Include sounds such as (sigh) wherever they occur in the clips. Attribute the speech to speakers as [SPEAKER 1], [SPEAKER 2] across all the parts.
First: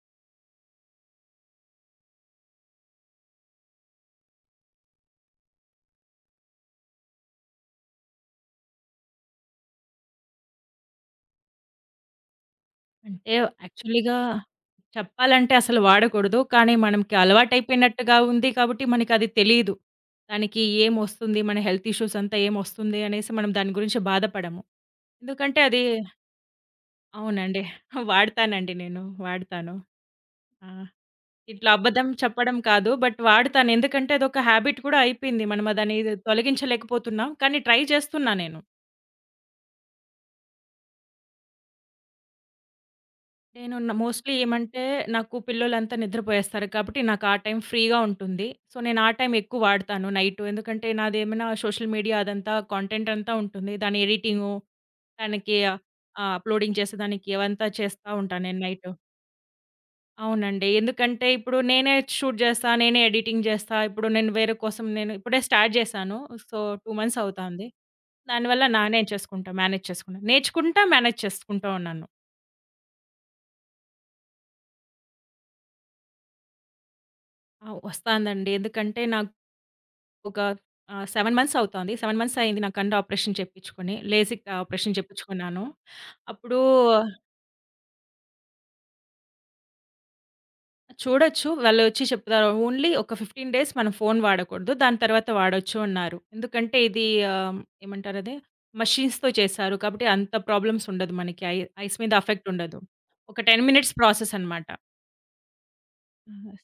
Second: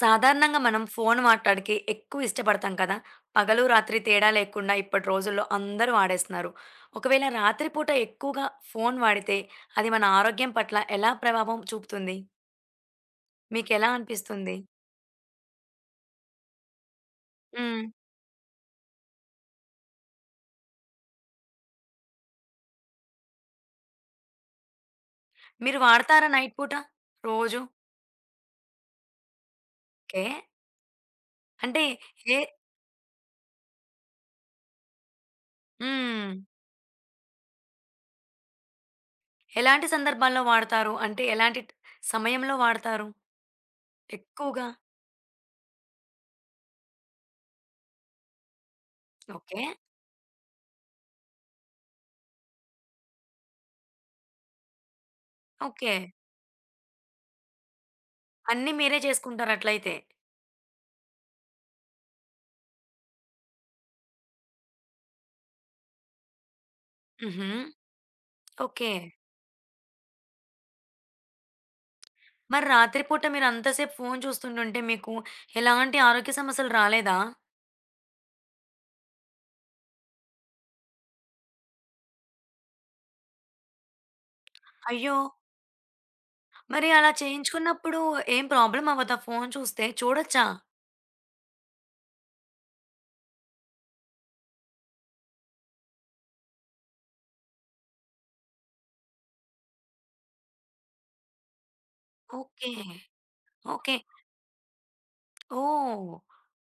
[SPEAKER 1] సాధారణంగా మనం ఫోను మాట్లాడకి ఎక్కువ ఇష్టపడతాం కదా! పగలు, రాత్రి తేడా లేకుండా ఇప్పటి రోజుల్లో అందరూ వాడేస్తున్నారు. ఒకవేళ రాత్రి పూట ఎక్కువగా ఫోను వాడితే అది మన ఆరోగ్యం పట్ల ఎలా ప్రభావం చూపుతుంది?
[SPEAKER 2] అంటే
[SPEAKER 1] మీకెలా
[SPEAKER 2] యాక్చువల్‌గా
[SPEAKER 1] అనిపిస్తుంది?
[SPEAKER 2] చెప్పాలంటే అసలు వాడకూడదు. కానీ మనకి
[SPEAKER 1] హ్మ్.
[SPEAKER 2] అలవాటైపోయినట్టుగా ఉంది కాబట్టి మనకది తెలీదు. దానికి ఏమొస్తుంది? మన హెల్త్ ఇష్యూస్ అంతా ఏమొస్తుంది? అనేసి మనం దాని గురించి బాధపడము. ఎందుకంటే
[SPEAKER 1] మీరు
[SPEAKER 2] అది
[SPEAKER 1] వాడతారా నైట్ పూట?
[SPEAKER 2] అవునండి.
[SPEAKER 1] రోజు.
[SPEAKER 2] వాడతానండి నేను. వాడతాను.
[SPEAKER 1] ఓకే.
[SPEAKER 2] ఆ! ఇట్లా
[SPEAKER 1] అంటే
[SPEAKER 2] అబద్ధం
[SPEAKER 1] ఏ
[SPEAKER 2] చెప్పడం కాదు. బట్ వాడతాను. ఎందుకంటే అదొక హ్యాబిట్ కూడా అయిపోయింది. మనం దాన్ని
[SPEAKER 1] హ్మ్.
[SPEAKER 2] తొలగించలేకపోతున్నాం. కానీ ట్రై చేస్తున్నా నేను.
[SPEAKER 1] ఎలాంటి సందర్భాల్లో వాడతారు? అంటే ఎలాంటి సమయంలో వాడతారు
[SPEAKER 2] నేను మోస్ట్‌లీ
[SPEAKER 1] ఎక్కువగా?
[SPEAKER 2] ఏమంటే, నాకు పిల్లోలంతా నిద్రపోయేస్తారు కాబట్టి, నాకు ఆ టైం ఫ్రీగా ఉంటుంది. సో, నేను ఆ టైం ఎక్కువ
[SPEAKER 1] ఓకే.
[SPEAKER 2] వాడతాను నైటు. ఎందుకంటే, నాదేమైనా సోషల్ మీడియా అదంతా కంటెంట్ అంతా ఉంటుంది. దాని ఎడిటింగు, దానికి
[SPEAKER 1] ఓకే.
[SPEAKER 2] అప్‌లోడింగ్ చేసేదానికి అవంతా చేస్తా ఉంటాను నేను
[SPEAKER 1] అన్నీ
[SPEAKER 2] నైటు.
[SPEAKER 1] మీరే చేసుకుంటారట్లయితే.
[SPEAKER 2] అవునండి. ఎందుకంటే, ఇప్పుడు నేనే షూట్ చేస్తా, నేనే ఎడిటింగ్ చేస్తా. ఇప్పుడు నేను వేరే కోసం ఇప్పుడే స్టార్ట్ చేశాను. సో, 2 మంత్స్
[SPEAKER 1] హుహు.
[SPEAKER 2] అవుతాంది. దానివల్ల
[SPEAKER 1] ఓకే.
[SPEAKER 2] నానే చేసుకుంటా, మేనేజ్ చేసుకుంటా. నేర్చుకుంటా, మేనేజ్ చేసుకుంటా ఉన్నాను.
[SPEAKER 1] మరి రాత్రిపూట మీరంతసేపు ఫోను చూస్తుంటుంటే మీకు ఎలాంటి ఆరోగ్య సమస్యలు రాలేదా?
[SPEAKER 2] ఆ! వస్తాందండి. ఎందుకంటే, ఒక 7 మంత్స్ అవుతోంది. 7 మంత్స్ అయింది నా కన్ను ఆపరేషన్ చేపించుకొని. లేజిక్ ఆపరేషన్
[SPEAKER 1] అయ్యో!
[SPEAKER 2] చేపించుకున్నాను. అప్పుడు
[SPEAKER 1] మరి అలా చేయించుకున్నప్పుడు ఏం ప్రాబ్లమ్ అవ్వదా ఫోను చూస్తే? చూడొచ్చా?
[SPEAKER 2] చూడొచ్చు. వాళ్ళు వచ్చి చెప్తారు. ఓన్లీ ఒక 15 డేస్ మనం ఫోను వాడకూడదు. దాని తర్వాత వాడొచ్చు అన్నారు. ఎందుకంటే ఇది ఆహ్, ఏమంటారది మషీన్స్‌తో చేశారు. కాబట్టి అంత ప్రాబ్లమ్స్ ఉండదు మనకి. ఐస్ మీద ఎఫెక్ట్
[SPEAKER 1] ఓకే.
[SPEAKER 2] ఉండదు. ఒక 10 మినిట్స్
[SPEAKER 1] ఓకే.
[SPEAKER 2] ప్రాసెస్ అన్నమాట.
[SPEAKER 1] ఓహ్!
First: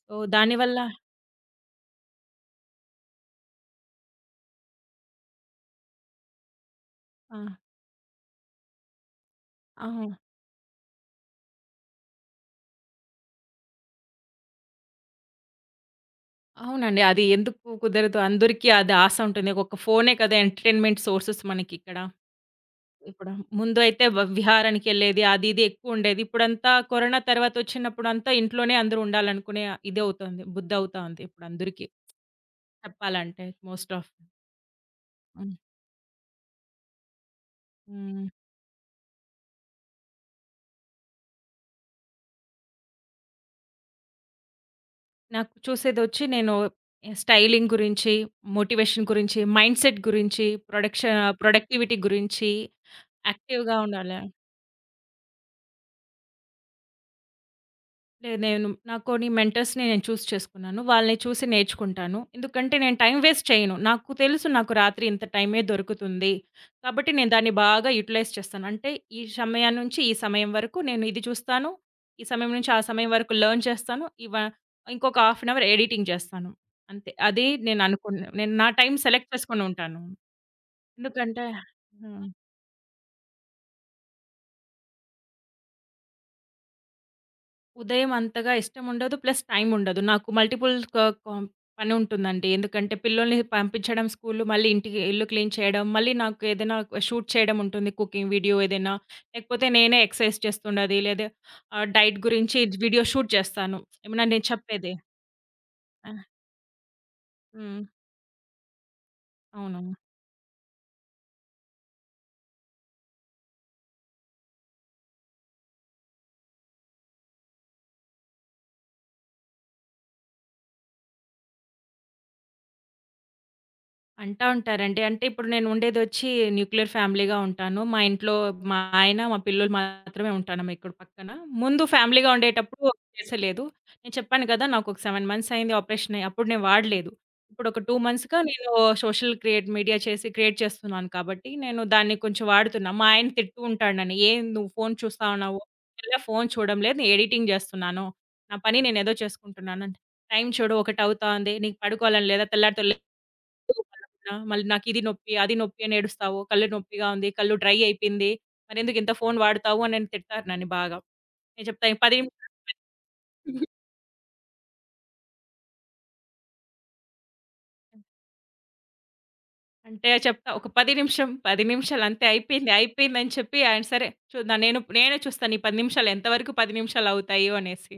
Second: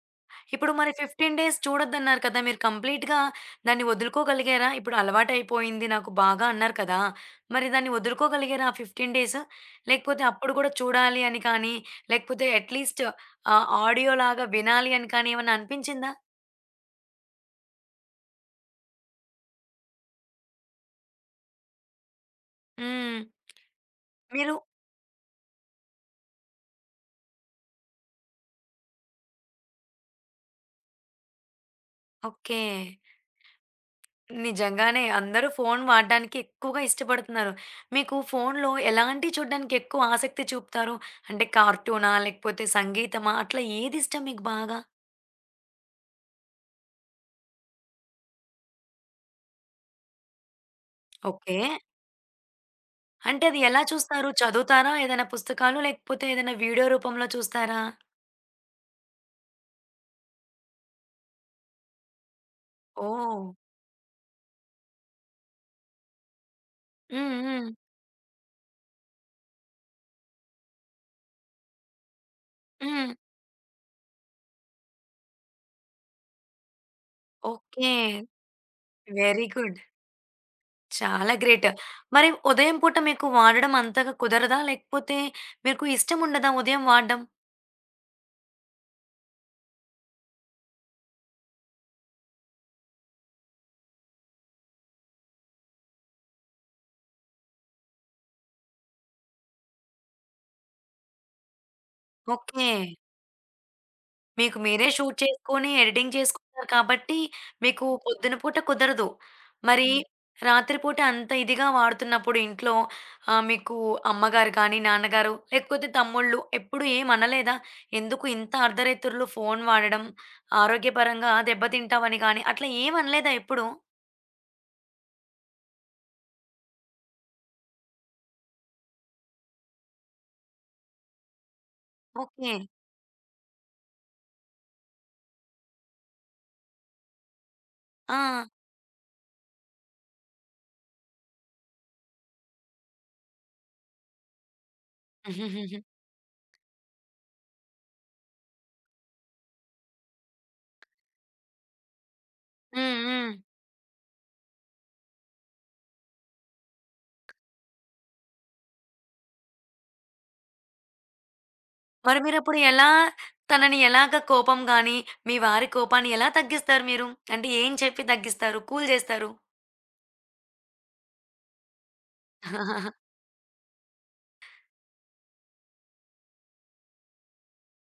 [SPEAKER 2] సో,
[SPEAKER 1] ఇప్పుడు
[SPEAKER 2] దానివల్ల
[SPEAKER 1] మరి 15 డేస్ చూడొద్దన్నారు కదా! మీరు కంప్లీట్‌గా దాన్ని వదులుకోగలిగారా? ఇప్పుడు అలవాటయిపోయింది నాకు బాగా అన్నారు కదా!
[SPEAKER 2] ఆ!
[SPEAKER 1] మరి దాన్ని వదులుకోగలిగారా ఆ 15 డేస్?
[SPEAKER 2] అవును.
[SPEAKER 1] లేకపోతే అప్పుడు కూడా చూడాలి అని కానీ, లేకపోతే అట్‌లీస్ట్ ఆడియోలాగా వినాలి అని కానీ ఏమన్నా అనిపించిందా?
[SPEAKER 2] అవునండి. అది ఎందుకు కుదరదు? అందరికీ అది ఆశ ఉంటుంది. ఒక ఫోనే కదా ఎంటర్‌టైన్‌మెంట్ సోర్సెస్ మనకిక్కడ.
[SPEAKER 1] హ్మ్.
[SPEAKER 2] ఇప్పుడు ముందు అయితే
[SPEAKER 1] మీరు
[SPEAKER 2] విహారానికెళ్ళేది అది ఇది ఎక్కువుండేది. ఇప్పుడంతా కరోనా తర్వాతొచ్చినప్పుడంతా ఇంట్లోనే అందరూ ఉండాలనుకునే ఇదవుతుంది. బుద్ధవుతా ఉంది ఇప్పుడందరికీ
[SPEAKER 1] ఓకే.
[SPEAKER 2] చెప్పాలంటే మోస్ట్ ఆఫ్.
[SPEAKER 1] నిజంగానే అందరూ
[SPEAKER 2] హ్మ్.
[SPEAKER 1] ఫోను వాడడానికి ఎక్కువగా ఇష్టపడుతున్నారు. మీకు
[SPEAKER 2] హ్మ్.
[SPEAKER 1] ఫోనులో ఎలాంటియి చూడడానికి ఎక్కువ ఆసక్తి చూపుతారు? అంటే కార్టూనా? లేకపోతే సంగీతమా? అట్లా ఏదిష్టం మీకు బాగా?
[SPEAKER 2] నాకు చూసేదొచ్చి స్టైలింగ్ గురించి, మోటివేషన్ గురించి, మైండ్‌సెట్ గురించి,
[SPEAKER 1] ఓకే.
[SPEAKER 2] ప్రొడక్టివిటీ గురించి
[SPEAKER 1] అంటే అది
[SPEAKER 2] యాక్టివ్‌గా
[SPEAKER 1] ఎలా
[SPEAKER 2] ఉండాలి.
[SPEAKER 1] చూస్తారు? చదువుతారా ఏదైనా పుస్తకాలు? లేకపోతే ఏదైనా వీడియో రూపంలో చూస్తారా?
[SPEAKER 2] లేదు. నాకు కొన్ని మెంటర్స్‌ని నేను చూజ్ చేసుకున్నాను. వాళ్ళని చూసి నేర్చుకుంటాను. ఎందుకంటే నేను టైం
[SPEAKER 1] ఓహ్!
[SPEAKER 2] వేస్ట్ చేయను. నాకు తెలుసు నాకు రాత్రి ఇంత టైమే దొరుకుతుంది. కాబట్టి నేను
[SPEAKER 1] హ్మ్.
[SPEAKER 2] దాన్ని
[SPEAKER 1] హ్మ్.
[SPEAKER 2] బాగా యుటిలైజ్ చేస్తాను. అంటే ఈ సమయం నుంచి ఈ సమయం వరకు నేను ఇది చూస్తాను. ఈ సమయం నుంచి ఆ సమయం
[SPEAKER 1] హ్మ్.
[SPEAKER 2] వరకు లెర్న్ చేస్తాను. ఇంకొక హాఫ్ అన్ అవర్ ఎడిటింగ్ చేస్తాను. అంతే. అది నేను
[SPEAKER 1] ఓకే.
[SPEAKER 2] అనుకున్న నేను నా టైం సెలెక్ట్
[SPEAKER 1] వెరీ
[SPEAKER 2] చేసుకొని
[SPEAKER 1] గుడ్.
[SPEAKER 2] ఉంటాను.
[SPEAKER 1] చాలా
[SPEAKER 2] ఎందుకంటే
[SPEAKER 1] గ్రేట్.
[SPEAKER 2] ఆ!
[SPEAKER 1] మరి ఉదయం పూట మీకు వాడడం అంతగా కుదరదా? లేకపోతే మీకు ఇష్టముండదా ఉదయం వాడడం?
[SPEAKER 2] ఉదయం అంతగా ఇష్టముండదు. ప్లస్ టైం ఉండదు. నాకు మల్టిపుల్ క కాం పని ఉంటుందండి. ఎందుకంటే పిల్లోల్ని పంపించడం స్కూలు, మళ్ళీ ఇంటికి ఇల్లు క్లీన్ చేయడం, మళ్ళీ నాకు ఏదైనా షూట్ చేయడం ఉంటుంది. కుకింగ్ వీడియో ఏదైనా, లేకపోతే నేనే ఎక్సర్‌సైజ్ చేస్తుండేది. లేదా డైట్ గురించి
[SPEAKER 1] ఓకే.
[SPEAKER 2] వీడియో షూట్ చేస్తాను. ఏమన్నా నేను
[SPEAKER 1] మీకు మీరే
[SPEAKER 2] చెప్పేది.
[SPEAKER 1] షూట్ చేసుకొని,
[SPEAKER 2] ఆ!
[SPEAKER 1] ఎడిటింగ్ చేసుకుంటారు కాబట్టి,
[SPEAKER 2] హ్మ్.
[SPEAKER 1] మీకు పొద్దున పూట కుదరదు. మరి
[SPEAKER 2] అవును.
[SPEAKER 1] హ్మ్. రాత్రి పూట అంత ఇదిగా వాడుతున్నప్పుడు ఇంట్లో మీకు అమ్మగారు కానీ, నాన్నగారు లేకపోతే తమ్ముళ్ళు ఎప్పుడు ఏమనలేదా? ఎందుకు ఇంత అర్ధరాత్రులు ఫోను వాడడం ఆరోగ్యపరంగా దెబ్బతింటావని గాని అట్లా ఏమనలేదా ఎప్పుడు?
[SPEAKER 2] అంటా ఉంటారండి. అంటే ఇప్పుడు నేను ఉండేదొచ్చి న్యూక్లియర్ ఫ్యామిలీగా ఉంటాను. మా ఇంట్లో మా ఆయన, మా పిల్లోలు మాత్రమే ఉంటున్నాం ఇక్కడ పక్కన. ముందు ఫ్యామిలీగా
[SPEAKER 1] ఓకే.
[SPEAKER 2] ఉండేటప్పుడు చేసలేదు. నేను చెప్పాను కదా! నాకొక 7 మంత్స్ అయింది ఆపరేషన్ అయ్యి. అప్పుడు నేను వాడలేదు. ఇప్పుడు ఒక 2
[SPEAKER 1] ఆ!
[SPEAKER 2] మంత్స్‌గా నేను సోషల్ క్రియేట్ మీడియా చేసి క్రియేట్ చేస్తున్నాను కాబట్టి, నేను దాన్ని కొంచెం వాడుతున్నా. మా ఆయన తిడుతూ ఉంటాడు నన్ను. "ఏం నువ్వు ఫోను చూస్తా ఉన్నావు?
[SPEAKER 1] (laughs)
[SPEAKER 2] ఇలా ఫోను చూడడం లేదు. నేను ఎడిటింగ్ చేస్తున్నాను. నా పని నేనేదో చేసుకుంటున్నాను" అంటే, "టైం చూడు 1 అవుతా ఉంది. నీకు పడుకోవాలని లేదా? తెల్లారితో
[SPEAKER 1] హ్మ్. హ్మ్.
[SPEAKER 2] మళ్ళీ నాకిది నొప్పి, అది నొప్పి అని ఏడుస్తావు. కళ్ళు నొప్పిగా ఉంది. కళ్ళు డ్రై అయిపోయింది. మరెందుకు ఇంత ఫోను వాడతావు అని నన్ను తిడతారు బాగా. నేను చెప్తా ఈ 10
[SPEAKER 1] మరి మీరప్పుడు
[SPEAKER 2] నిమిషాలు
[SPEAKER 1] ఎలా
[SPEAKER 2] (laughs)
[SPEAKER 1] తనని ఎలాగ కోపం గాని, మీ వారి కోపాన్ని ఎలా తగ్గిస్తారు మీరు? అంటే ఏం చెప్పి తగ్గిస్తారు? కూల్ జేస్తారు?
[SPEAKER 2] అంటే చెప్తా 10 నిమిషాలు అంతే అయిపోయింది,
[SPEAKER 1] (laughs)
[SPEAKER 2] అయిపోయింది అని చెప్పి ఆయన సరే చూద్దాం నేనే చూస్తాను ఈ 10 నిమిషాలు ఎంతవరకు 10 నిమిషాలు అవుతాయో అనేసి.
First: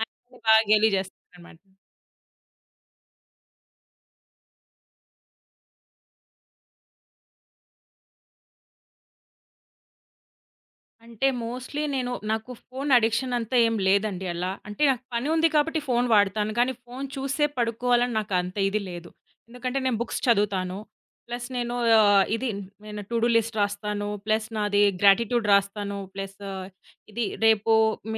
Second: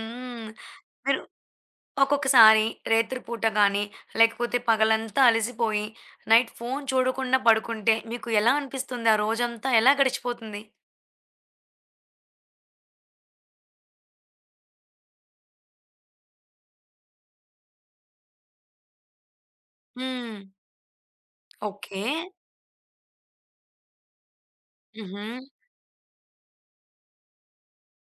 [SPEAKER 2] ఆయన నన్ను బాగా గేలి
[SPEAKER 1] మీరు
[SPEAKER 2] చేస్తారనమాట.
[SPEAKER 1] ఒక్కొక్కసారి రేత్రి పూట గాని, లేకపోతే పగలంతా అలసిపోయి నైట్ ఫోను చూడకుండా పడుకుంటే మీకు ఎలా అనిపిస్తుంది? ఆ రోజంతా ఎలా గడిచిపోతుంది?
[SPEAKER 2] అంటే మోస్ట్‌లీ నాకు ఫోను అడిక్షన్ అంతా ఏం లేదండి అలా. అంటే నాకు పని ఉంది కాబట్టి ఫోను వాడతాను. కానీ ఫోను చూసే పడుకోవాలని నాకు అంత ఇది లేదు. ఎందుకంటే నేను బుక్స్
[SPEAKER 1] హ్మ్.
[SPEAKER 2] చదువుతాను. ప్లస్ నేను
[SPEAKER 1] ఓకే.
[SPEAKER 2] ఆహ్, ఇది నేను టు డు లిస్ట్ రాస్తాను. ప్లస్ నాది
[SPEAKER 1] హుహు.
[SPEAKER 2] గ్రాటిట్యూడ్ రాస్తాను. ప్లస్ ఇది రేపు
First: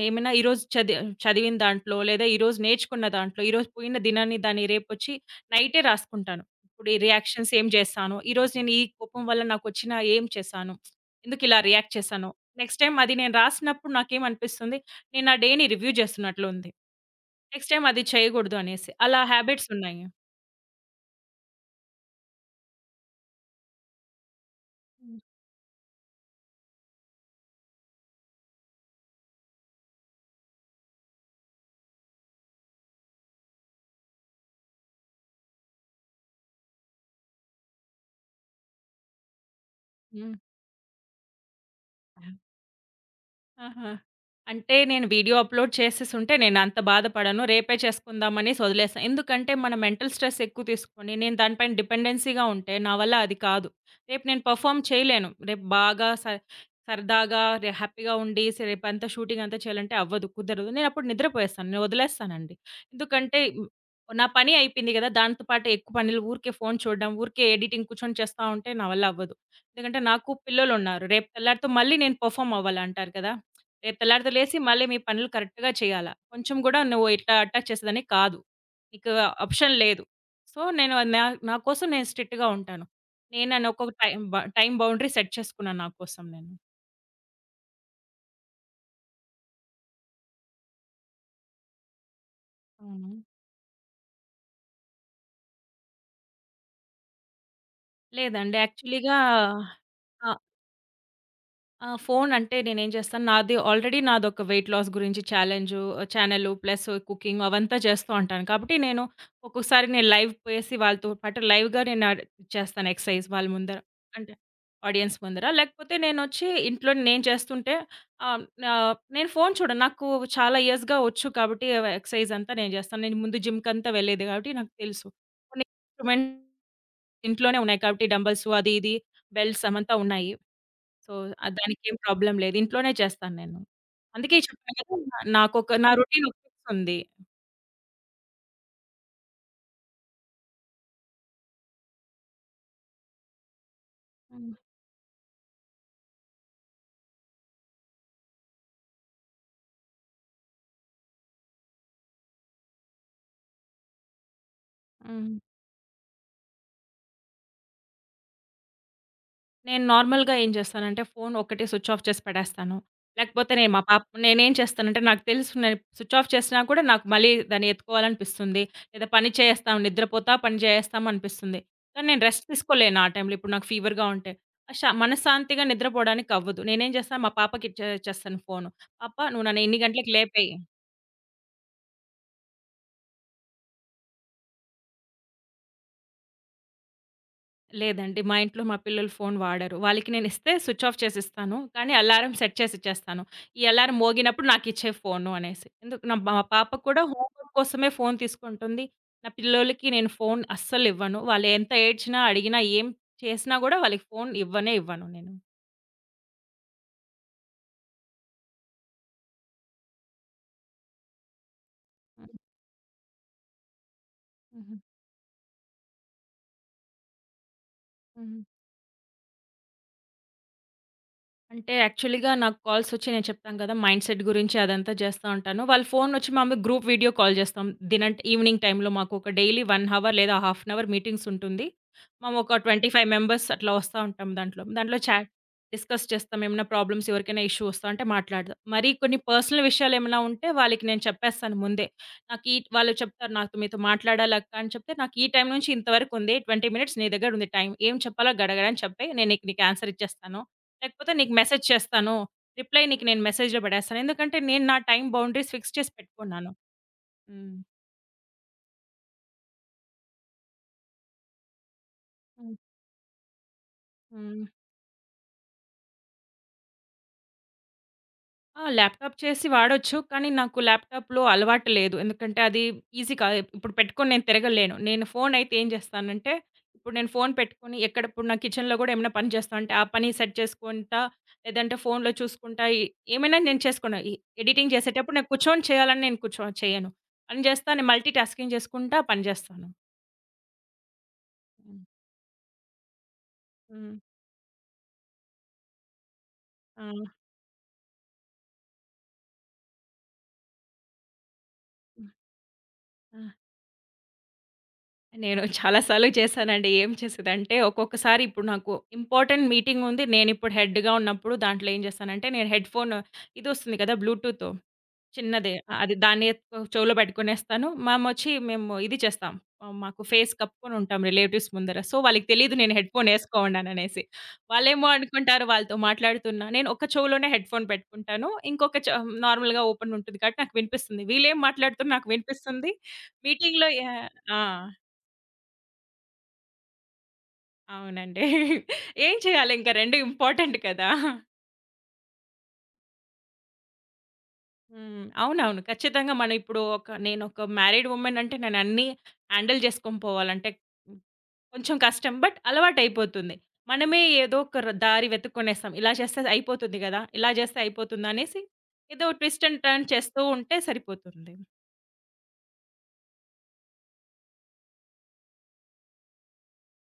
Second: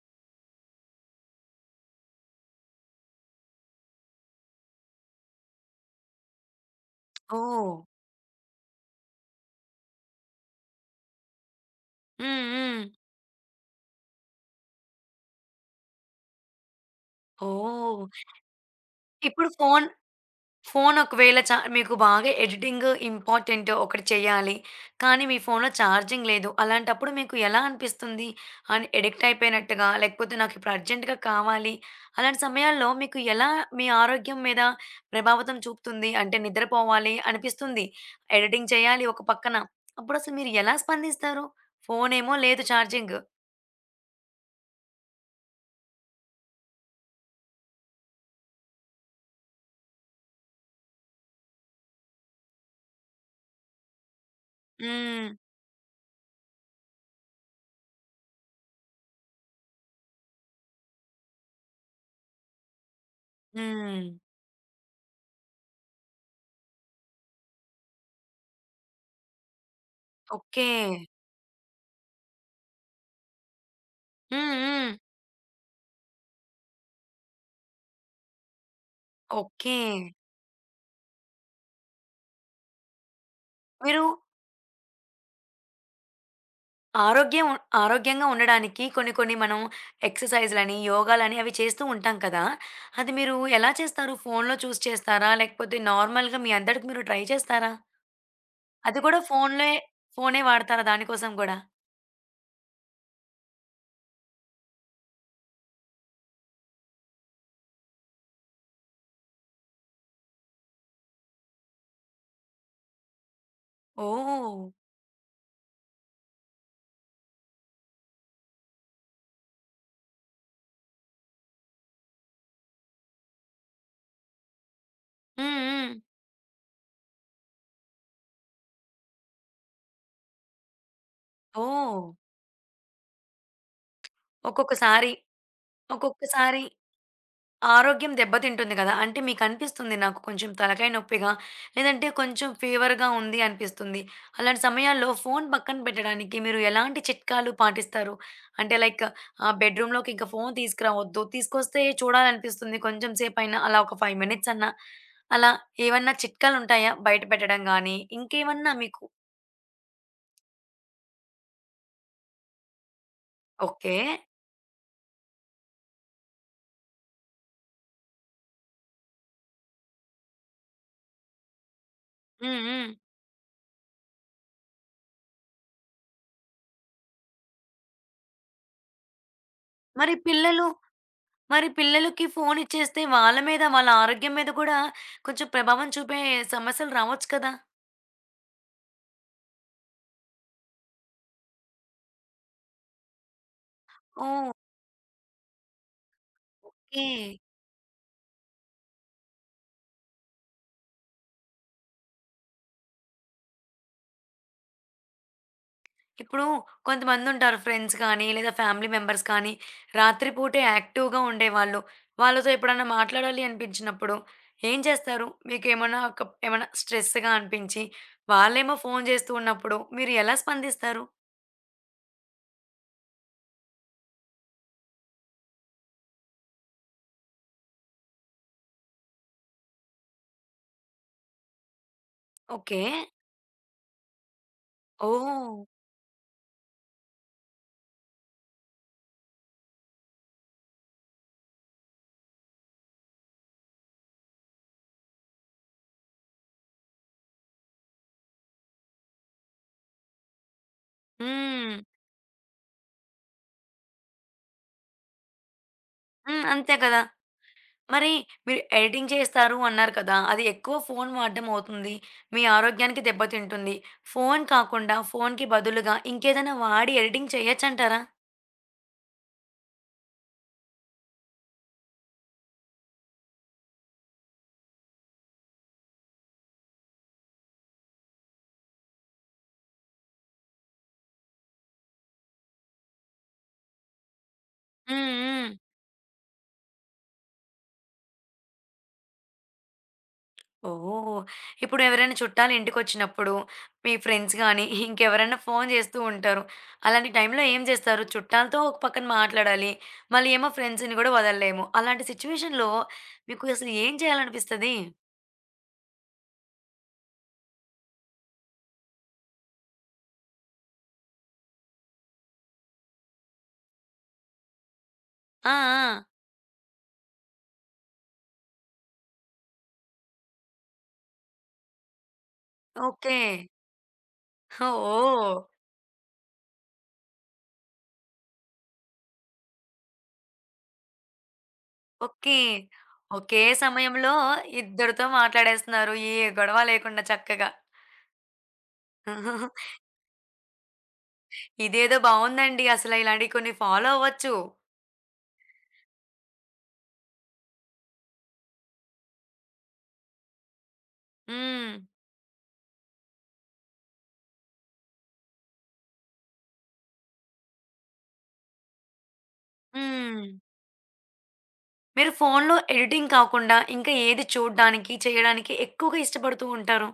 [SPEAKER 2] ఏమైనా ఈరోజు చది చదివిన దాంట్లో లేదా ఈరోజు నేర్చుకున్న దాంట్లో ఈరోజు పోయిన దినాన్ని దాన్ని రేపొచ్చి నైటే రాసుకుంటాను. ఇప్పుడు ఈ రియాక్షన్స్ ఏం
[SPEAKER 1] ఓహ్!
[SPEAKER 2] చేశాను? ఈరోజు నేను ఈ కోపం వల్ల నాకొచ్చిన ఏం చేశాను? ఎందుకిలా రియాక్ట్ చేశాను?
[SPEAKER 1] హ్మ్.
[SPEAKER 2] నెక్స్ట్
[SPEAKER 1] హ్మ్.
[SPEAKER 2] టైమ్ అది నేను రాసినప్పుడు నాకేమనిపిస్తుంది, నేను నా డేని రివ్యూ చేస్తున్నట్లుంది. నెక్స్ట్ టైమ్ అది
[SPEAKER 1] ఓహ్!
[SPEAKER 2] చేయకూడదు అనేసి. అలా
[SPEAKER 1] ఇప్పుడు
[SPEAKER 2] హాబిట్స్
[SPEAKER 1] ఫోను
[SPEAKER 2] ఉన్నాయి.
[SPEAKER 1] ఫోను ఒకవేళ మీకు బాగా ఎడిటింగ్ ఇంపార్టెంట్ ఒకటి చేయాలి.
[SPEAKER 2] హ్మ్.
[SPEAKER 1] కానీ మీ ఫోన్‌లో ఛార్జింగ్ లేదు. అలాంటప్పుడు మీకు ఎలా అనిపిస్తుంది? అని అడిక్ట్ అయిపోయినట్టుగా, లేకపోతే నాకిప్పుడు అర్జెంట్‌గా కావాలి. అలాంటి సమయాల్లో మీకు ఎలా మీ ఆరోగ్యం మీద ప్రభావితం చూపుతుంది? అంటే నిద్రపోవాలి అనిపిస్తుంది. ఎడిటింగ్ చేయాలి ఒక పక్కన. అప్పుడసలు మీరు ఎలా స్పందిస్తారు? ఫోనేమో
[SPEAKER 2] హ్మ్.
[SPEAKER 1] లేదు ఛార్జింగ్.
[SPEAKER 2] ఆహా! అంటే నేను వీడియో అప్‌లోడ్ చేసేసుంటే నేనంత బాధపడను. రేపే చేసుకుందామనేసి వదిలేసా. ఎందుకంటే మన మెంటల్ స్ట్రెస్ ఎక్కువ తీసుకొని నేను దానిపైన డిపెండెన్సీగా ఉంటే నా వల్ల అది కాదు. రేపు నేను పెర్ఫార్మ్
[SPEAKER 1] హ్మ్.
[SPEAKER 2] చేయలేను. రేపు బాగా స సరదాగా రె హ్యాపీగా ఉండి రేపంతా షూటింగ్ అంతా చేయాలంటే అవ్వదు. కుదరదు. నేనప్పుడు నిద్రపోయేస్తాను. నేను వదిలేస్తానండి. ఎందుకంటే హ్మ్,
[SPEAKER 1] హ్మ్.
[SPEAKER 2] నా పని అయిపోయింది గదా! దానితో పాటు ఎక్కువ పనులు ఊరికే ఫోను చూడడం, ఊరికే ఎడిటింగ్ కూర్చొని చేస్తా ఉంటే నా వల్ల అవ్వదు. ఎందుకంటే నాకు
[SPEAKER 1] ఓకే.
[SPEAKER 2] పిల్లలున్నారు. రేపు తెల్లారితో మళ్ళీ నేను పెర్ఫార్మ్ అవ్వాలంటారు కదా! రేపు తెల్లారితో
[SPEAKER 1] హ్మ్.
[SPEAKER 2] లేసి మళ్ళీ
[SPEAKER 1] హ్మ్.
[SPEAKER 2] మీ పనులు కరెక్ట్‌గా చేయాలా? కొంచెం గూడా నువ్వు ఇట్లా అటాచ్ చేసేదానివి కాదు. నీకు ఆప్షన్
[SPEAKER 1] ఓకే.
[SPEAKER 2] లేదు. సో, నేను నా నా కోసం నేను స్ట్రిక్ట్‌గా ఉంటాను. నేను నన్ను ఒక్కొక్క
[SPEAKER 1] మీరు
[SPEAKER 2] టైమ్ బౌండరీ సెట్ చేసుకున్నాను నా కోసం నేను.
[SPEAKER 1] ఆరోగ్యంగా ఉండడానికి కొన్ని కొన్ని మనం ఎక్సర్సైజ్‌లని, యోగాలని అవి చేస్తూ ఉంటాం కదా!
[SPEAKER 2] అవునా?
[SPEAKER 1] అది మీరు ఎలా చేస్తారు? ఫోన్‌లో చూసి చేస్తారా? లేకపోతే నార్మల్‌గా మీ అంతటికి మీరు ట్రై చేస్తారా?
[SPEAKER 2] లేదండి.
[SPEAKER 1] అది
[SPEAKER 2] యాక్చువల్‌గా
[SPEAKER 1] కూడా ఫోన్‌లే
[SPEAKER 2] ఆ!
[SPEAKER 1] ఫోనే వాడతారా దానికోసం గూడా?
[SPEAKER 2] ఆ! ఫోను అంటే నేనేం చేస్తాను, నాది ఆల్రెడీ నాదొక వెయిట్ లాస్ గురించి ఛాలెంజు, ఛానెలు ప్లస్ కుకింగ్ అవంతా చేస్తూ ఉంటాను. కాబట్టి నేను ఒక్కొక్కసారి నేను లైవ్ పోయేసి వాళ్ళతో పాటు లైవ్‌గా నేను చేస్తాను ఎక్సర్‌సైజ్ వాళ్ళ ముందర. అంటే
[SPEAKER 1] ఓహ్!
[SPEAKER 2] ఆడియన్స్ ముందర. లేకపోతే నేనొచ్చి ఇంట్లో నేను చేస్తుంటే ఆహ్, నా నేను ఫోను చూడను. నాకు చాలా ఇయర్స్‌గా వచ్చు కాబట్టి ఎక్సర్‌సైజ్ అంతా నేను చేస్తాను. నేను ముందు జిమ్‌కంతా వెళ్ళేది కాబట్టి నాకు తెలుసు.
[SPEAKER 1] హ్మ్.
[SPEAKER 2] కొన్ని
[SPEAKER 1] హ్మ్.
[SPEAKER 2] ఇన్‌స్ట్రుమెంట్స్ ఇంట్లోనే ఉన్నాయి కాబట్టి డంబెల్స్ అది ఇది బెల్ట్స్ అవంతా ఉన్నాయి. సో, దానికేం
[SPEAKER 1] ఓహ్!
[SPEAKER 2] ప్రాబ్లమ్ లేదు. ఇంట్లోనే చేస్తాను నేను. అందుకే చెప్పాను కదా!
[SPEAKER 1] ఒక్కొక్కసారి,
[SPEAKER 2] నాకొక నా రొటీన్ ఒక
[SPEAKER 1] ఒక్కొక్కసారి
[SPEAKER 2] ఫిక్స్ ఉంది.
[SPEAKER 1] ఆరోగ్యం దెబ్బతింటుంది గదా! అంటే మీకనిపిస్తుంది నాకు కొంచెం తలకాయ నొప్పిగా, లేదంటే కొంచెం ఫీవర్‌గా ఉంది అనిపిస్తుంది.
[SPEAKER 2] హ్మ్.
[SPEAKER 1] అలాంటి సమయాల్లో ఫోను పక్కన పెట్టడానికి మీరు ఎలాంటి చిట్కాలు పాటిస్తారు? అంటే లైక్ బెడ్‌రూమ్‌లోకి ఇంక ఫోను తీసుకురావద్దు. తీసుకొస్తే చూడాలనిపిస్తుంది కొంచెం సేపైనా అలా ఒక 5 మినిట్స్ అన్నా.
[SPEAKER 2] హ్మ్.
[SPEAKER 1] అలా ఏవన్నా చిట్కాలుంటాయా? బయట పెట్టడం గానీ, ఇంకేమన్నా మీకు
[SPEAKER 2] నేను నార్మల్‌గా ఏం చేస్తానంటే ఫోను ఒక్కటే స్విచ్ ఆఫ్ చేసి పడేస్తాను. లేకపోతే నేను మా
[SPEAKER 1] ఓకే.
[SPEAKER 2] పాప నేనేం చేస్తానంటే నాకు తెలుసు నేను స్విచ్ ఆఫ్ చేసినా కూడా నాకు మళ్ళీ దాన్ని ఎత్తుకోవాలనిపిస్తుంది. లేదా పని చేసేస్తాం, నిద్రపోతా పని చేసేస్తాం అనిపిస్తుంది. కానీ నేను రెస్ట్
[SPEAKER 1] హ్మ్. హ్మ్.
[SPEAKER 2] తీసుకోలేను ఆ టైంలో. ఇప్పుడు నాకు ఫీవర్‌గా ఉంటే మనశ్శాంతిగా నిద్రపోవడానికి అవ్వదు. నేనేం చేస్తాను మా పాపకిచ్చేచేస్తాను ఫోను. "పాప నువ్వు నన్ను ఇన్ని గంటలకి
[SPEAKER 1] మరి
[SPEAKER 2] లేపేయి."
[SPEAKER 1] పిల్లలు మరి పిల్లలకి ఫోన్ ఇచ్చేస్తే వాళ్ళ మీద, వాళ్ళ ఆరోగ్యం మీద కూడా కొంచెం ప్రభావం చూపే సమస్యలు రావచ్చు కదా!
[SPEAKER 2] లేదండి. మా ఇంట్లో మా పిల్లలు ఫోను వాడరు. వాళ్ళకి నేనిస్తే స్విచ్ ఆఫ్ చేసిస్తాను. కానీ అలారం సెట్ చేసిచ్చేస్తాను. ఈ అలారం మోగినప్పుడు
[SPEAKER 1] ఓహ్!
[SPEAKER 2] నాకిచ్చేయి ఫోను అనేసి. ఎందుకు మా పాప కూడా
[SPEAKER 1] ఓకే.
[SPEAKER 2] హోంవర్క్ కోసమే ఫోను తీసుకుంటుంది. నా పిల్లోల్లకి నేను ఫోను అస్సలివ్వను. వాళ్ళు ఎంత ఏడ్చినా, అడిగినా, ఏం చేసినా గూడా వాళ్ళకి ఫోను ఇవ్వనే ఇవ్వను నేను.
[SPEAKER 1] ఇప్పుడు కొంతమందుంటారు ఫ్రెండ్స్ కానీ, లేదా ఫ్యామిలీ మెంబర్స్ కానీ, రాత్రి పూటే యాక్టివ్‌గా ఉండేవాళ్ళు.
[SPEAKER 2] హ్మ్.
[SPEAKER 1] వాళ్ళతో ఎప్పుడన్నా మాట్లాడాలి అనిపించినప్పుడు
[SPEAKER 2] హుహు.
[SPEAKER 1] ఏం చేస్తారు? మీకేమన్నా ఒక ఏమన్నా స్ట్రెస్‌గా అనిపించి,
[SPEAKER 2] హ్మ్.
[SPEAKER 1] వాళ్ళేమో ఫోన్ చేస్తూ ఉన్నప్పుడు మీరు ఎలా స్పందిస్తారు?
[SPEAKER 2] అంటే యాక్చువల్‌గా నాకు కాల్సొచ్చి నేను చెప్తాను గదా! మైండ్‌సెట్ గురించి అదంతా జేస్తా ఉంటాను. వాళ్ళ ఫోనొచ్చి మామూలుగా గ్రూప్ వీడియో కాల్ జేస్తాం. ఈవినింగ్ టైమ్‌లో మాకు ఒక డైలీ 1 అవర్ లేదా హాఫ్ అన్ అవర్ మీటింగ్స్ ఉంటుంది. మేము ఒక
[SPEAKER 1] ఓకే.
[SPEAKER 2] 25 మెంబర్స్ అట్లా వస్తా ఉంటాం దాంట్లో. దాంట్లో
[SPEAKER 1] ఓహ్!
[SPEAKER 2] డిస్కస్ చేస్తాం. ఏమైనా ప్రాబ్లమ్స్ ఎవరికైనా ఇష్యూ వస్తా ఉంటే మాట్లాడదాం. మరి కొన్ని పర్సనల్ విషయాలేమైనా ఉంటే వాళ్ళకి నేను చెప్పేస్తాను ముందే. నాకు ఈ వాళ్ళు చెప్తారు నాకు మీతో మాట్లాడాలి అక్క అని చెప్తే, నాకు ఈ టైం నుంచి ఇంతవరకు ఉంది. 20 మినిట్స్ నీ దగ్గర ఉంది టైం. ఏం చెప్పాలో గడగడని చెప్పేయి. నేను నీకు నీకు ఆన్సర్ ఇచ్చేస్తాను. లేకపోతే నీకు మెసేజ్
[SPEAKER 1] హ్మ్.
[SPEAKER 2] చేస్తాను. రిప్లై నీకు నేను మెసేజ్‌లో బడేస్తాను. ఎందుకంటే నేను నా టైమ్ బౌండరీస్ ఫిక్స్ చేసి
[SPEAKER 1] హ్మ్.
[SPEAKER 2] పెట్టుకున్నాను.
[SPEAKER 1] అంతే కదా!
[SPEAKER 2] హ్మ్.
[SPEAKER 1] మరి మీరు ఎడిటింగ్ చేస్తారు అన్నారు కదా! అది ఎక్కువ ఫోను వాడడం అవుతుంది. మీ
[SPEAKER 2] హ్మ్.
[SPEAKER 1] ఆరోగ్యానికి దెబ్బతింటుంది.
[SPEAKER 2] హ్మ్.
[SPEAKER 1] ఫోను కాకుండా ఫోనుకి బదులుగా ఇంకేదైనా వాడి ఎడిటింగ్ చేయొచ్చంటారా?
[SPEAKER 2] ఆ! ల్యాప్‌టాప్ చేసి వాడొచ్చు. కానీ నాకు ల్యాప్‌టాప్‌లో అలవాటు లేదు. ఎందుకంటే అది ఈజీ కాదు. ఇప్పుడు పెట్టుకొని నేను తిరగలేను. నేను ఫోన్ అయితే ఏం చేస్తానంటే, ఇప్పుడు నేను ఫోన్ పెట్టుకొని ఎక్కడ ఇప్పుడు నా కిచెన్‌లో గూడా ఏమైనా పని చేస్తా అంటే, ఆ పని సెట్ చేసుకుంటా, లేదంటే ఫోన్‌లో చూసుకుంటా ఎ ఏమైనా నేను చేసుకున్నా. ఎడిటింగ్
[SPEAKER 1] హ్మ్.
[SPEAKER 2] చేసేటప్పుడు నేను
[SPEAKER 1] హ్మ్.
[SPEAKER 2] కూర్చొని చేయాలని నేను కూర్చొని చేయను. పని చేస్తా, నేను మల్టీ టాస్కింగ్ చేసుకుంటా పని చేస్తాను.
[SPEAKER 1] ఓహ్! ఇప్పుడు
[SPEAKER 2] హ్మ్.
[SPEAKER 1] ఎవరైనా చుట్టాలు ఇంటికొచ్చినప్పుడు మీ
[SPEAKER 2] హ్మ్.
[SPEAKER 1] ఫ్రెండ్స్ గాని, ఇంకెవరైనా ఫోను చేస్తూ ఉంటారు. అలాంటి
[SPEAKER 2] ఆ!
[SPEAKER 1] టైంలో ఏం చేస్తారు? చుట్టాలతో ఒక పక్కన మాట్లాడాలి. మళ్ళీ ఏమో ఫ్రెండ్స్‌ని గూడా వదలలేము. అలాంటి
[SPEAKER 2] హ్మ్.
[SPEAKER 1] సిట్యుయేషన్‌లో
[SPEAKER 2] ఆ!
[SPEAKER 1] మీకు అసలు ఏం చేయాలనిపిస్తది?
[SPEAKER 2] నేను చాలా సార్లు చేశానండి. ఏం చేసేదంటే, ఒక్కొక్కసారి ఇప్పుడు నాకు ఇంపార్టెంట్ మీటింగ్ ఉంది. నేనిప్పుడు హెడ్‌గా ఉన్నప్పుడు దాంట్లో ఏం చేస్తానంటే, నేను హెడ్‌ఫోన్ ఇదొస్తుంది కదా! బ్లూటూత్.
[SPEAKER 1] ఆ!
[SPEAKER 2] చిన్నదే. ఆ,
[SPEAKER 1] ఆ!
[SPEAKER 2] దాన్ని చెవులో పెట్టుకునేస్తాను. మేమొచ్చి మేము ఇది చేస్తాం. మాకు ఫేస్ కప్పుకొని ఉంటాం రిలేటివ్స్ ముందర. సో, వాళ్ళకి తెలీదు నేను హెడ్‌ఫోన్
[SPEAKER 1] ఓకే.
[SPEAKER 2] ఏసుకోమన్నాననేసి. వాళ్ళేమో
[SPEAKER 1] ఓహ్!
[SPEAKER 2] అనుకుంటారు వాళ్ళతో మాట్లాడుతున్నా. నేను ఒక చెవులోనే హెడ్‌ఫోన్ పెట్టుకుంటాను. ఇంకొక చె నార్మల్‌గా ఓపెన్ ఉంటుంది కాబట్టి నాకు వినిపిస్తుంది. వీళ్ళేం మాట్లాడుతున్నా నాకు
[SPEAKER 1] ఓకే.
[SPEAKER 2] వినిపిస్తుంది.
[SPEAKER 1] ఒకే
[SPEAKER 2] మీటింగ్‌లో యాహ్!
[SPEAKER 1] సమయంలో
[SPEAKER 2] ఆ!
[SPEAKER 1] ఇద్దరితో మాట్లాడేస్తున్నారు. ఏ గొడవ లేకుండా చక్కగా.
[SPEAKER 2] అవునండి. (laughs) ఏం చేయాలి ఇంకా
[SPEAKER 1] (laughs)
[SPEAKER 2] 2 ఇంపార్టెంట్ కదా!
[SPEAKER 1] ఇదేదో బావుందండి. అసల ఇలాంటియి కొన్ని ఫాలో అవ్వచ్చు.
[SPEAKER 2] హ్మ్. అవునవును. ఖచ్చితంగా మనం ఇప్పుడు నేనొక మ్యారీడ్ వుమెన్ అంటే నేనన్నీ హ్యాండిల్ చేసుకొని పోవాలంటే
[SPEAKER 1] హ్మ్.
[SPEAKER 2] కొంచెం కష్టం. బట్ అలవాటయిపోతుంది. మనమే ఏదో ఒక దారి వెతుక్కునేస్తాం. ఇలా చేస్తే అయిపోతుంది గదా! ఇలా జేస్తే అయిపోతుందనేసి ఏదో ట్విస్ట్ అండ్ టర్న్ చేస్తూ
[SPEAKER 1] హ్మ్.
[SPEAKER 2] ఉంటే సరిపోతుంది.
[SPEAKER 1] మీరు ఫోనులో ఎడిటింగ్ కాకుండా ఇంకా ఏది చూడ్డానికి, చేయడానికి ఎక్కువగా ఇష్టపడుతూ ఉంటారు?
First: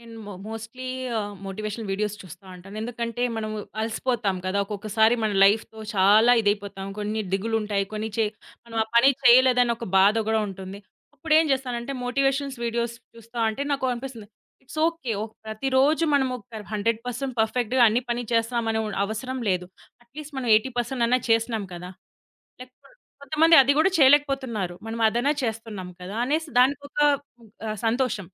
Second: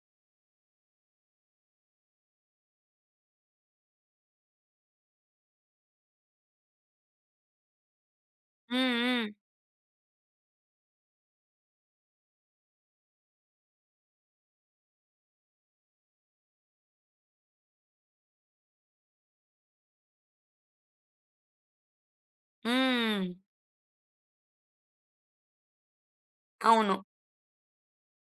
[SPEAKER 2] నేను మోస్ట్‌లీ మోటివేషనల్ వీడియోస్ చూస్తా ఉంటాను. ఎందుకంటే, మనము అలసిపోతాం కదా! ఒక్కొక్కసారి మన లైఫ్‌తో చాలా ఇదైపోతాం. కొన్ని దిగులుంటాయి. కొన్ని చే మనం ఆ
[SPEAKER 1] హ్మ్.
[SPEAKER 2] పని
[SPEAKER 1] హ్మ్.
[SPEAKER 2] చేయలేదని ఒక బాధ గూడా ఉంటుంది. అప్పుడేం చేస్తానంటే, మోటివేషన్స్ వీడియోస్ చూస్తా అంటే నాకు అనిపిస్తుంది, ఇట్స్ ఓకే. ప్రతిరోజు మనం ఒక 100% పర్ఫెక్ట్‌గా అన్ని పని చేస్తామనే అవసరం లేదు. అట్‌లీస్ట్ మనం 80% అన్నా చేసినాం కదా! లేకపోతే
[SPEAKER 1] హ్మ్.
[SPEAKER 2] కొంతమంది అది గూడా చేయలేకపోతున్నారు. మనం అదన్నా చేస్తున్నాం కదా! అనేసి
[SPEAKER 1] అవును.
[SPEAKER 2] దానికొక సంతోషం.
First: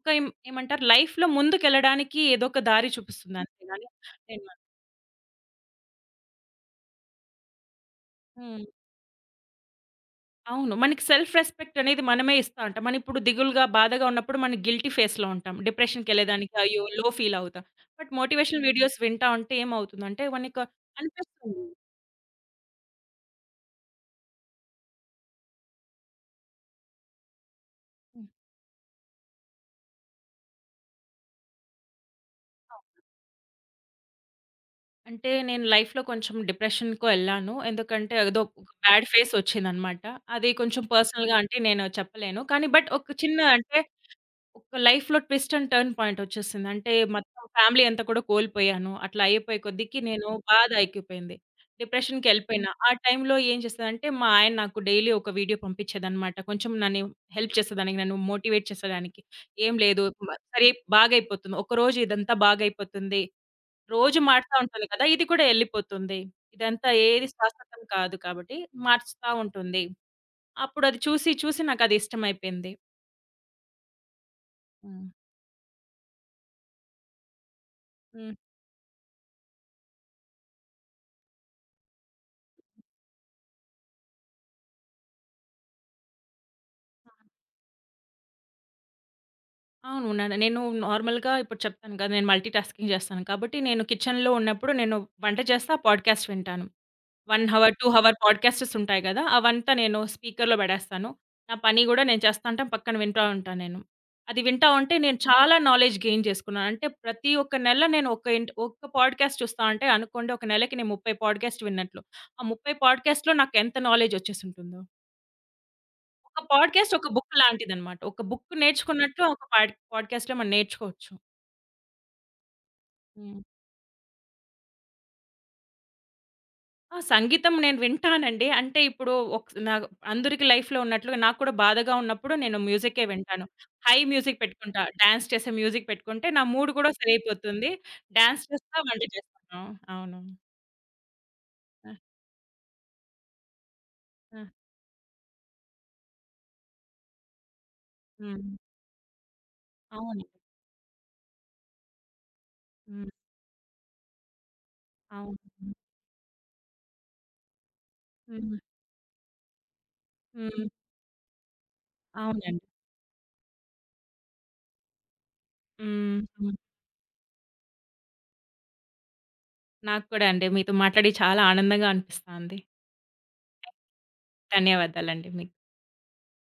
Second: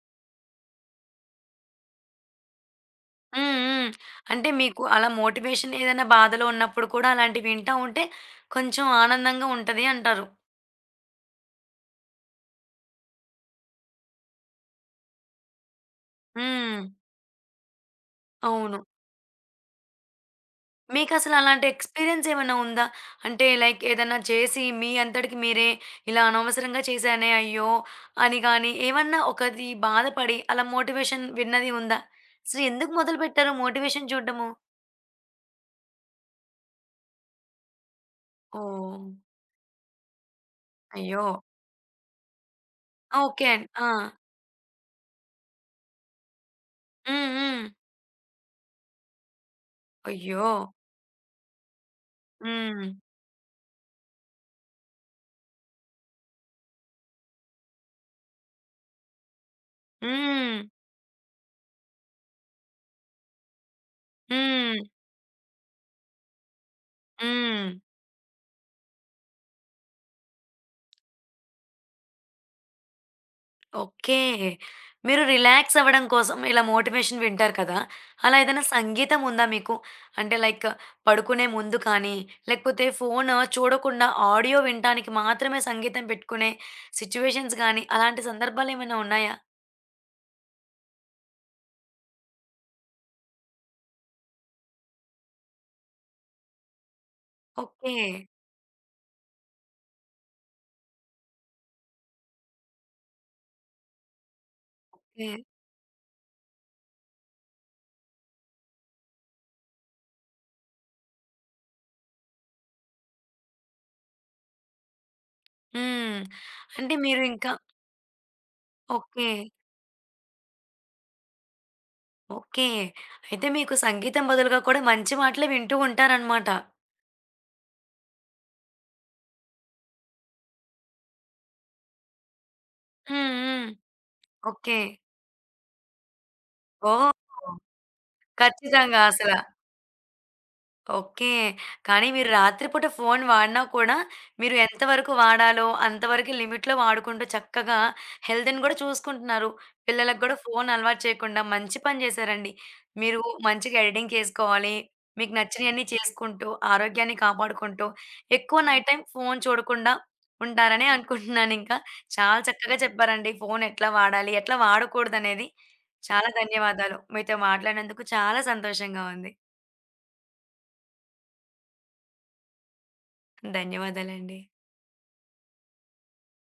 [SPEAKER 2] ఒక ఏం ఏమంటారు లైఫ్‌లో ముందుకెళ్ళడానికి ఏదో ఒక దారి చూపిస్తుంది
[SPEAKER 1] హ్మ్.
[SPEAKER 2] అంతేగాని
[SPEAKER 1] హ్మ్.
[SPEAKER 2] నేను
[SPEAKER 1] అంటే
[SPEAKER 2] మ
[SPEAKER 1] మీకు అలా మోటివేషన్ ఏదైనా బాధలో ఉన్నప్పుడు కూడా అలాంటివి వింటా ఉంటే
[SPEAKER 2] హ్మ్.
[SPEAKER 1] కొంచెం ఆనందంగా ఉంటది అంటారు.
[SPEAKER 2] అవును. మనకి సెల్ఫ్ రెస్పెక్ట్ అనేది మనమే ఇస్తా ఉంటాం. మనం ఇప్పుడు దిగులుగా, బాధగా ఉన్నప్పుడు మనం గిల్టీ ఫేస్‌లో ఉంటాం. డిప్రెషన్‌కెళ్ళేదానికి
[SPEAKER 1] హ్మ్.
[SPEAKER 2] అయ్యో! లో ఫీల్ అవుతాం. బట్ మోటివేషనల్
[SPEAKER 1] అవును.
[SPEAKER 2] వీడియోస్ వింటా ఉంటే ఏమవుతుందంటే మనకు
[SPEAKER 1] మీకసలు
[SPEAKER 2] అనిపిస్తుంది.
[SPEAKER 1] అలాంటి ఎక్స్‌పీరియన్స్ ఏమైనా ఉందా? అంటే లైక్ ఏదన్నా చేసి మీ అంతటికి మీరే ఇలా అనవసరంగా చేశానే అయ్యో!
[SPEAKER 2] హ్మ్.
[SPEAKER 1] అని గాని ఏమన్నా ఒకటి బాధపడి అలా మోటివేషన్ విన్నది ఉందా? అసలు ఎందుకు
[SPEAKER 2] అవును.
[SPEAKER 1] మొదలుపెట్టారు మోటివేషన్ చూడడము?
[SPEAKER 2] అంటే నేను లైఫ్‌లో కొంచెం డిప్రెషన్‌కో ఎళ్ళాను. ఎందుకంటే ఏదో ఒక బ్యాడ్
[SPEAKER 1] ఓహ్!
[SPEAKER 2] ఫేస్ వచ్చిందనమాట. అది కొంచెం
[SPEAKER 1] అయ్యో!
[SPEAKER 2] పర్సనల్‌గా అంటే నేను చెప్పలేను. కానీ బట్ ఒక
[SPEAKER 1] ఆ!
[SPEAKER 2] చిన్న
[SPEAKER 1] ఓకే అండి.
[SPEAKER 2] అంటే
[SPEAKER 1] ఆ!
[SPEAKER 2] ఒక లైఫ్‌లో ట్విస్ట్ అండ్ టర్న్ పాయింట్ వచ్చేసింది. అంటే
[SPEAKER 1] హ్మ్.
[SPEAKER 2] మొత్తం
[SPEAKER 1] హ్మ్.
[SPEAKER 2] ఫ్యామిలీ అంతా కూడా కోల్పోయాను. అట్లా అయిపోయే కొద్దికి నేను
[SPEAKER 1] అయ్యో!
[SPEAKER 2] బాధ ఎక్కిపోయింది. డిప్రెషన్‌కెళ్ళిపోయినా.
[SPEAKER 1] హ్మ్.
[SPEAKER 2] ఆ టైంలో ఏం చేసేదానంటే మా ఆయన నాకు డైలీ ఒక వీడియో పంపించేదనమాట. కొంచెం నన్ను హెల్ప్ చేసేదానికి, నన్ను మోటివేట్ చేసేదానికి. "ఏం లేదు మ
[SPEAKER 1] హ్మ్.
[SPEAKER 2] సరే బాగైపోతుంది. ఒకరోజు ఇదంతా బాగైపోతుంది. రోజు మారుతా
[SPEAKER 1] హ్మ్.
[SPEAKER 2] ఉంటుంది కదా! ఇది కూడా ఎళ్ళిపోతుంది. ఇదంతా ఏది
[SPEAKER 1] హ్మ్.
[SPEAKER 2] శాశ్వతం కాదు కాబట్టి మారుస్తా ఉంటుంది." అప్పుడు అది చూసి చూసి నాకది ఇష్టమైపోయింది.
[SPEAKER 1] ఓకే.
[SPEAKER 2] హ్మ్.
[SPEAKER 1] మీరు రిలాక్స్ అవ్వడం కోసం ఇలా మోటివేషన్ వింటారు కదా!
[SPEAKER 2] హ్మ్.
[SPEAKER 1] అలా ఏదైనా సంగీతం ఉందా మీకు? అంటే లైక్ పడుకునే ముందు కానీ, లేకపోతే ఫోను చూడకుండా ఆడియో వినటానికి మాత్రమే సంగీతం పెట్టుకునే సిట్యుయేషన్స్ గానీ, అలాంటి సందర్భాలేమైనా ఉన్నాయా?
[SPEAKER 2] అవును. నేను నార్మల్‌గా ఇప్పుడు చెప్తాను కదా! నేను మల్టీ టాస్కింగ్ చేస్తాను. కాబట్టి నేను కిచెన్‌లో ఉన్నప్పుడు నేను వంట చేస్తా, పాడ్‌కాస్ట్ వింటాను. 1 హవర్, 2
[SPEAKER 1] ఓకే.
[SPEAKER 2] హవర్ పాడ్‌కాస్ట్స్ ఉంటాయి కదా! అవంతా నేను స్పీకర్‌లో పెడేస్తాను. నా పని కూడా నేను చేస్తా ఉంటాను. పక్కన వింటా ఉంటాను నేను. అది వింటా ఉంటే నేను
[SPEAKER 1] ఓకే.
[SPEAKER 2] చాలా నాలెడ్జ్ గెయిన్ చేసుకున్నాను. అంటే ప్రతి ఒక్క నెల నేను ఒక ఇంట్ ఒక్క పాడ్‌కాస్ట్ చూస్తా అంటే అనుకోండి ఒక నెలకి నేను 30 పాడ్‌కాస్ట్ విన్నట్లు. ఆ 30 పాడ్‌కాస్ట్‌లో నాకు ఎంత నాలెడ్జ్ వచ్చేసుంటుందో.
[SPEAKER 1] హ్మ్.
[SPEAKER 2] ఒక పాడ్‌కాస్ట్
[SPEAKER 1] అంటే
[SPEAKER 2] ఒక
[SPEAKER 1] మీరు
[SPEAKER 2] బుక్
[SPEAKER 1] ఇంకా
[SPEAKER 2] లాంటిదన్నమాట. ఒక బుక్ నేర్చుకున్నట్లు
[SPEAKER 1] ఓకే.
[SPEAKER 2] ఒక పాడ్‌కాస్ట్‌లో మనం నేర్చుకోవచ్చు.
[SPEAKER 1] ఓకే.
[SPEAKER 2] హ్మ్.
[SPEAKER 1] అయితే మీకు సంగీతం బదులుగా కూడా మంచి మాటలే వింటూ ఉంటారనమాట.
[SPEAKER 2] ఆ! సంగీతం నేను వింటానండి. అంటే ఇప్పుడు నాకు అందరికి లైఫ్‌లో ఉన్నట్లుగా నాకు కూడా బాధగా ఉన్నప్పుడు నేను మ్యూజిక్కే
[SPEAKER 1] హ్మ్.
[SPEAKER 2] వింటాను.
[SPEAKER 1] హ్మ్.
[SPEAKER 2] High music
[SPEAKER 1] okay.
[SPEAKER 2] పెట్టుకుంటా. డాన్స్ చేసే మ్యూజిక్ పెట్టుకుంటే నా మూడ్ కూడా
[SPEAKER 1] ఓహ్!
[SPEAKER 2] సరైపోతుంది. డాన్స్ చేస్తా, వంట
[SPEAKER 1] ఖచ్చితంగా అసల.
[SPEAKER 2] చేస్తాను. అవును.
[SPEAKER 1] ఓకే.
[SPEAKER 2] ఆ!
[SPEAKER 1] కానీ మీరు రాత్రి పూట ఫోను వాడినా కూడా,
[SPEAKER 2] ఆ!
[SPEAKER 1] మీరు ఎంత వరకు వాడాలో అంతవరకే లిమిట్‌లో వాడుకుంటూ చక్కగా
[SPEAKER 2] హ్మ్.
[SPEAKER 1] హెల్త్‌ని గూడా చూసుకుంటున్నారు. పిల్లలకి
[SPEAKER 2] అవును.
[SPEAKER 1] గూడా ఫోను అలవాటు చేయకుండా మంచి పని జేశారండి.
[SPEAKER 2] హ్మ్.
[SPEAKER 1] మీరు మంచిగా ఎడిటింగ్ చేసుకోవాలి. మీకు
[SPEAKER 2] అవును.
[SPEAKER 1] నచ్చినయన్నీ చేసుకుంటూ, ఆరోగ్యాన్ని కాపాడుకుంటూ,
[SPEAKER 2] హ్మ్.
[SPEAKER 1] ఎక్కువ నైట్ టైమ్ ఫోను చూడకుండా
[SPEAKER 2] హ్మ్.
[SPEAKER 1] ఉంటారనే అనుకుంటున్నానింకా. చాలా
[SPEAKER 2] అవునండి.
[SPEAKER 1] చక్కగా చెప్పారండి. ఫోను ఎట్లా వాడాలి, ఎట్లా వాడకూడదనేది.
[SPEAKER 2] హ్మ్.
[SPEAKER 1] చాలా
[SPEAKER 2] హ్మ్.
[SPEAKER 1] ధన్యవాదాలు. మీతో మాట్లాడినందుకు చాలా సంతోషంగా ఉంది.
[SPEAKER 2] నాకు కూడా అండి. మీతో మాట్లాడి చాలా ఆనందంగా అనిపిస్తాంది.
[SPEAKER 1] ధన్యవాదాలండి.
[SPEAKER 2] ధన్యవాదాలండి మీకు.